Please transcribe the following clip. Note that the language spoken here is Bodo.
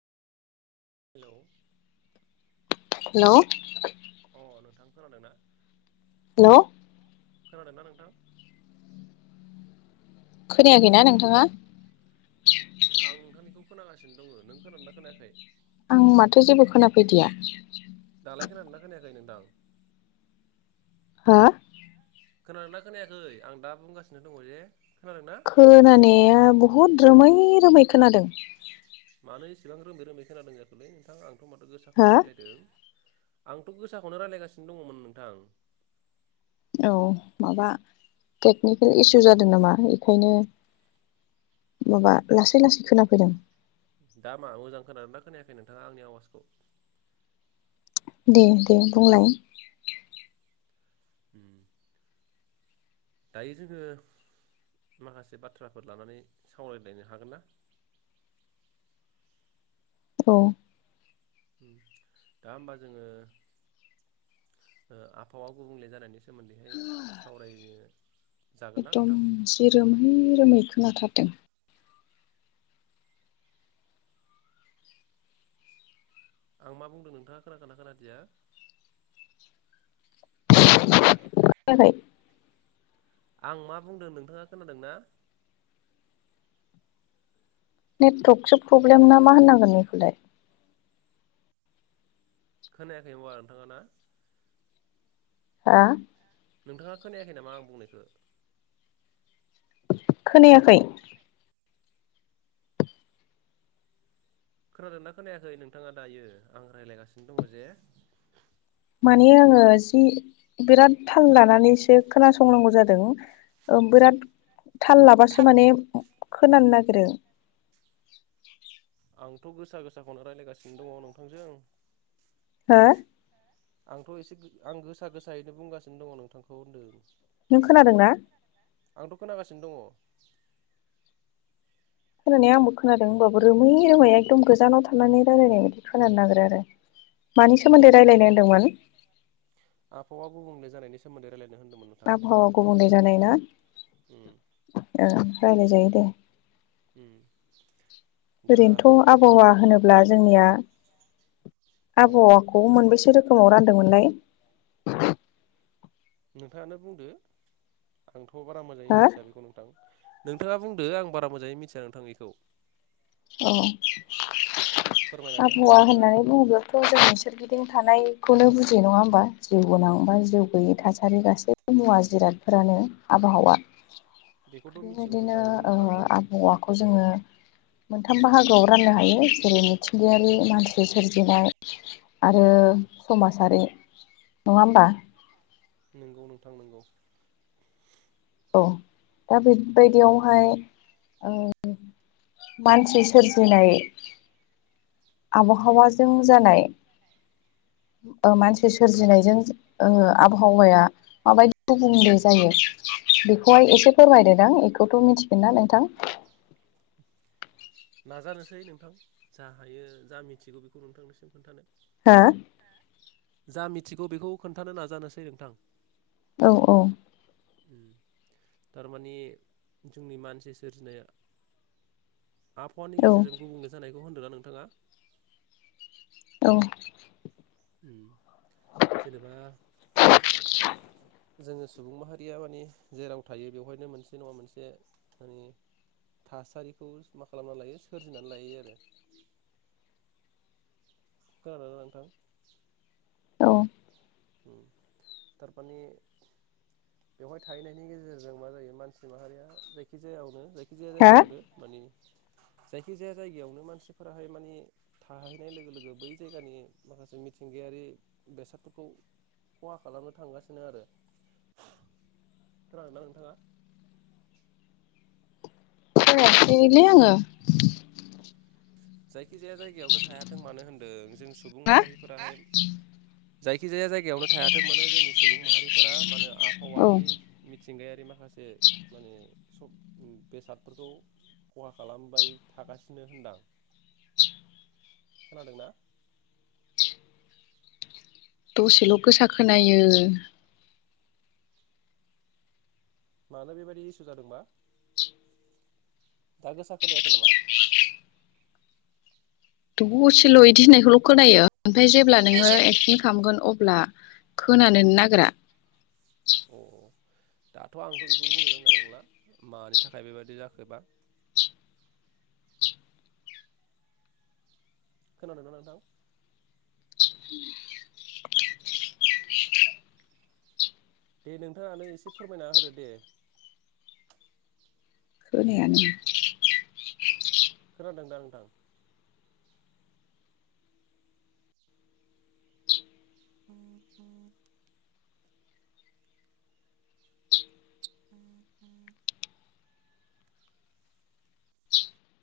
हेलौ। हेल'। अ नोंथां खोनादों ना। हेल' खोनादों ना नोंथां? खोनायाखैना नोंथाङा। आं नोंथांनिखौ खोनागासिनो दङ। नों खोनादोंना खोनायाखै? आं माथो जेबो खोनाफैदिया। दालाय खोनादोंना खोनायाखै नोंथां। हो। खोनादों ना खोनायाखै आं दा बुंगासिनो दङ जे खोनादों ना। खोनानाया बहुद रोमै-रोमै खोनादों। मानो एसेबां रोमै-रोमै खोनादों जाखोलै नोंथां आंथ' माथो हा गोसाखौनो रायलायदों। आंथ' गोसाखौनो रायलायगासिनो दङमोन नोंथां। औ माबा टेकनिकेल इसु जादों नामा बेखायनो। माबा लासै-लासै खोनाफैदों। दा मा मोजां खोनादोंना खोनायाखै नोंथाङा आंनि आवाजखौ। दे-दे बुंलाय। उम। दायो जोंङो माखासे बाथ्राफोर लानानै सावरायलायनो हागोन ना? औ। उम दा होमबा जोंङो। ओ आबहावा गुबुंले जानायनि सोमोन्दैहाय सावरायनो। जागोन ना एखदम नोंथां जि रोमै-रोमै खोनाथारदों। आं मा बुंदों नोंथाङा खोनखोना खोनादिया। [unintelligible] आं मा बुंदों नोंथाङा खोनादों ना। नेटतकसो प्रब्लेम ना मा होननांगोन बेखौलाय। खोनायाखै होमबा नोंथाङा ना। हा। नोंथाङा खोनायाखै नामा आं बुंनायखौ। खोनायाखै। खोनादोंना, खोनायाखै नोंथाङा दायो आं रायज्लायगासिनो दङ जे। माने, आंङो जि बिराद थाल लानानैसो'खोनासंनांगौ जादों। औ बिराद थाल लाबासो माने खोनानो नागिरो। आंथ' गोसा गोसाखौनो रायज्लायगासिनो दङ नोंथांजों। हो आंथ' एसे आं गोसा गोसायैनो बुंगासिनो दङ नोंथांखौ होनदों। नों खोनादोंना? आंथ' खोनागासिनो दङ। खोनानाया आंबो खोनादों होमबाबो रोमै रोमै एखदम गोजानाव थानानै रायलायनाय बायदि खोनानो नागोरो आरो। मानि सोमोन्दै रायलायनो होनदोंमोन? आबहावा गुबुंले जानायनि सोमोन्दै रायलायनो होन्दोंमोन आबहावा गुबुंले जानायना उम ओ रायलाय जायो दे। उम दा ब्ला जोंनिया औ आबहावाखौ मोनबैसे रोखोमाव रानदोंमोनलाय? नोंथाङानो बुंदो आंथ' बारा मोजाङै हो मिथिया बेखौ नोंथां। नोंथाङा बुंदो आं बारा मोजाङै मिथिया नोंथां बेखौ। औ फोरमायनानै होदो आबहावा नोंथाङा होननानै बुंङोब्ला थ' जोंनि सोरगिदिं थानायखौनो बुजियो नङा होमबा जिउ गोनां बा जिउ गैयि थासारि गासै मुवा जिरादफोरानो आबहावा। बेखौथ' मिथिगौ नोंथां नों आ नों औवाखौ जोङो मोनथाम बाहागोआव राननो हायो जेरै मिथिंगायारि मानसि सोरजिनाय आरो समाजारि नङा होमबा? नोंगौ नोंथां नोंगौ। औ दा बेबायदियावहाय ओ मानसि सोरजिनाय आबहावाजों जानाय ओ मानसि सोरजिनायजों ओ आबहावाया माबायदि गुबुंले जायो बेखौहाय एसे फोरमायदोदां एखौथ' मिथिगोनना नोंथां? नाजानोसै नोंथां जाहायो जा मिथिगौ बेखौ नोंथांनिसिम खोन्थानो। हो जा मिथिगौ बेखौ खोन्थानो नाजानोसै नोंथां। औ औ। उम थारमानि जोंनि मानसि सोरजिनाया आबहावानि औ गेजेरजों गुबुंले जानायखौ होनदोंना नोंथाङा? औ। उम जेनेबा जोङो सुबुं माहारिया माने जेराव थायो बेवहायनो मोनसे नङा मोनसे माने थासारिखौ मा खालामनानै लायो सोरजिनानै लायो आरो। खोनादोंना नोंथां? औ। उम थारफाने बेवहाय थाहैनायनि गेजेरजों मा जायो मानसि माहारिया जायखिजायावनो जायखिजाया हा जायगायावनो मानि जायखिजाया जायगायावनो मानसिफोराहाय मानि थाहैनाय लोगो लोगो बै जायगानि माखासे मिथिंगायारि बेसादफोरखौ खहा खालामनो थांगासिनो आरो। खोनादोंना नोंथाङा? खोनायासैलै आङो। जायखिजाया जायगायावनो थायाथों मानो होन्दों जों सुबुं हा माहारि फोर जायखि जाया जायगायावनो थायाथों मोनो जोंनि सुबुं माहारिफोरा मा होनो आ औ फावानि मिथिंगायारि माखासे माने सब उम बेसादफोरखौ खहा खालामबाय थागासिनो होनदां। खोनादों ना? दसेल' गोसा खोनायो। मानो बेबायदि इसु जादोंबा दा गोसा खोनायाखै नामा? दसेल' इदि होननायखौल' खोनायो ओमफाय जेब्ला ओमफ्राय नोङो जेब्ला एक्सिन खालामगोन अब्ला खोनानो नो नागिरा। अ दाथ' आंथ' बेखौ बुंनो रोंनाय नंला मानि थाखाय बेबायदि जाखोबा। खोनादों ना नोंथां? दे नोंथाङानो एसे फोरमायना होदो दे। खोनायानो। खोनादों दा नोंथां? [unintelligible] [unintelligible]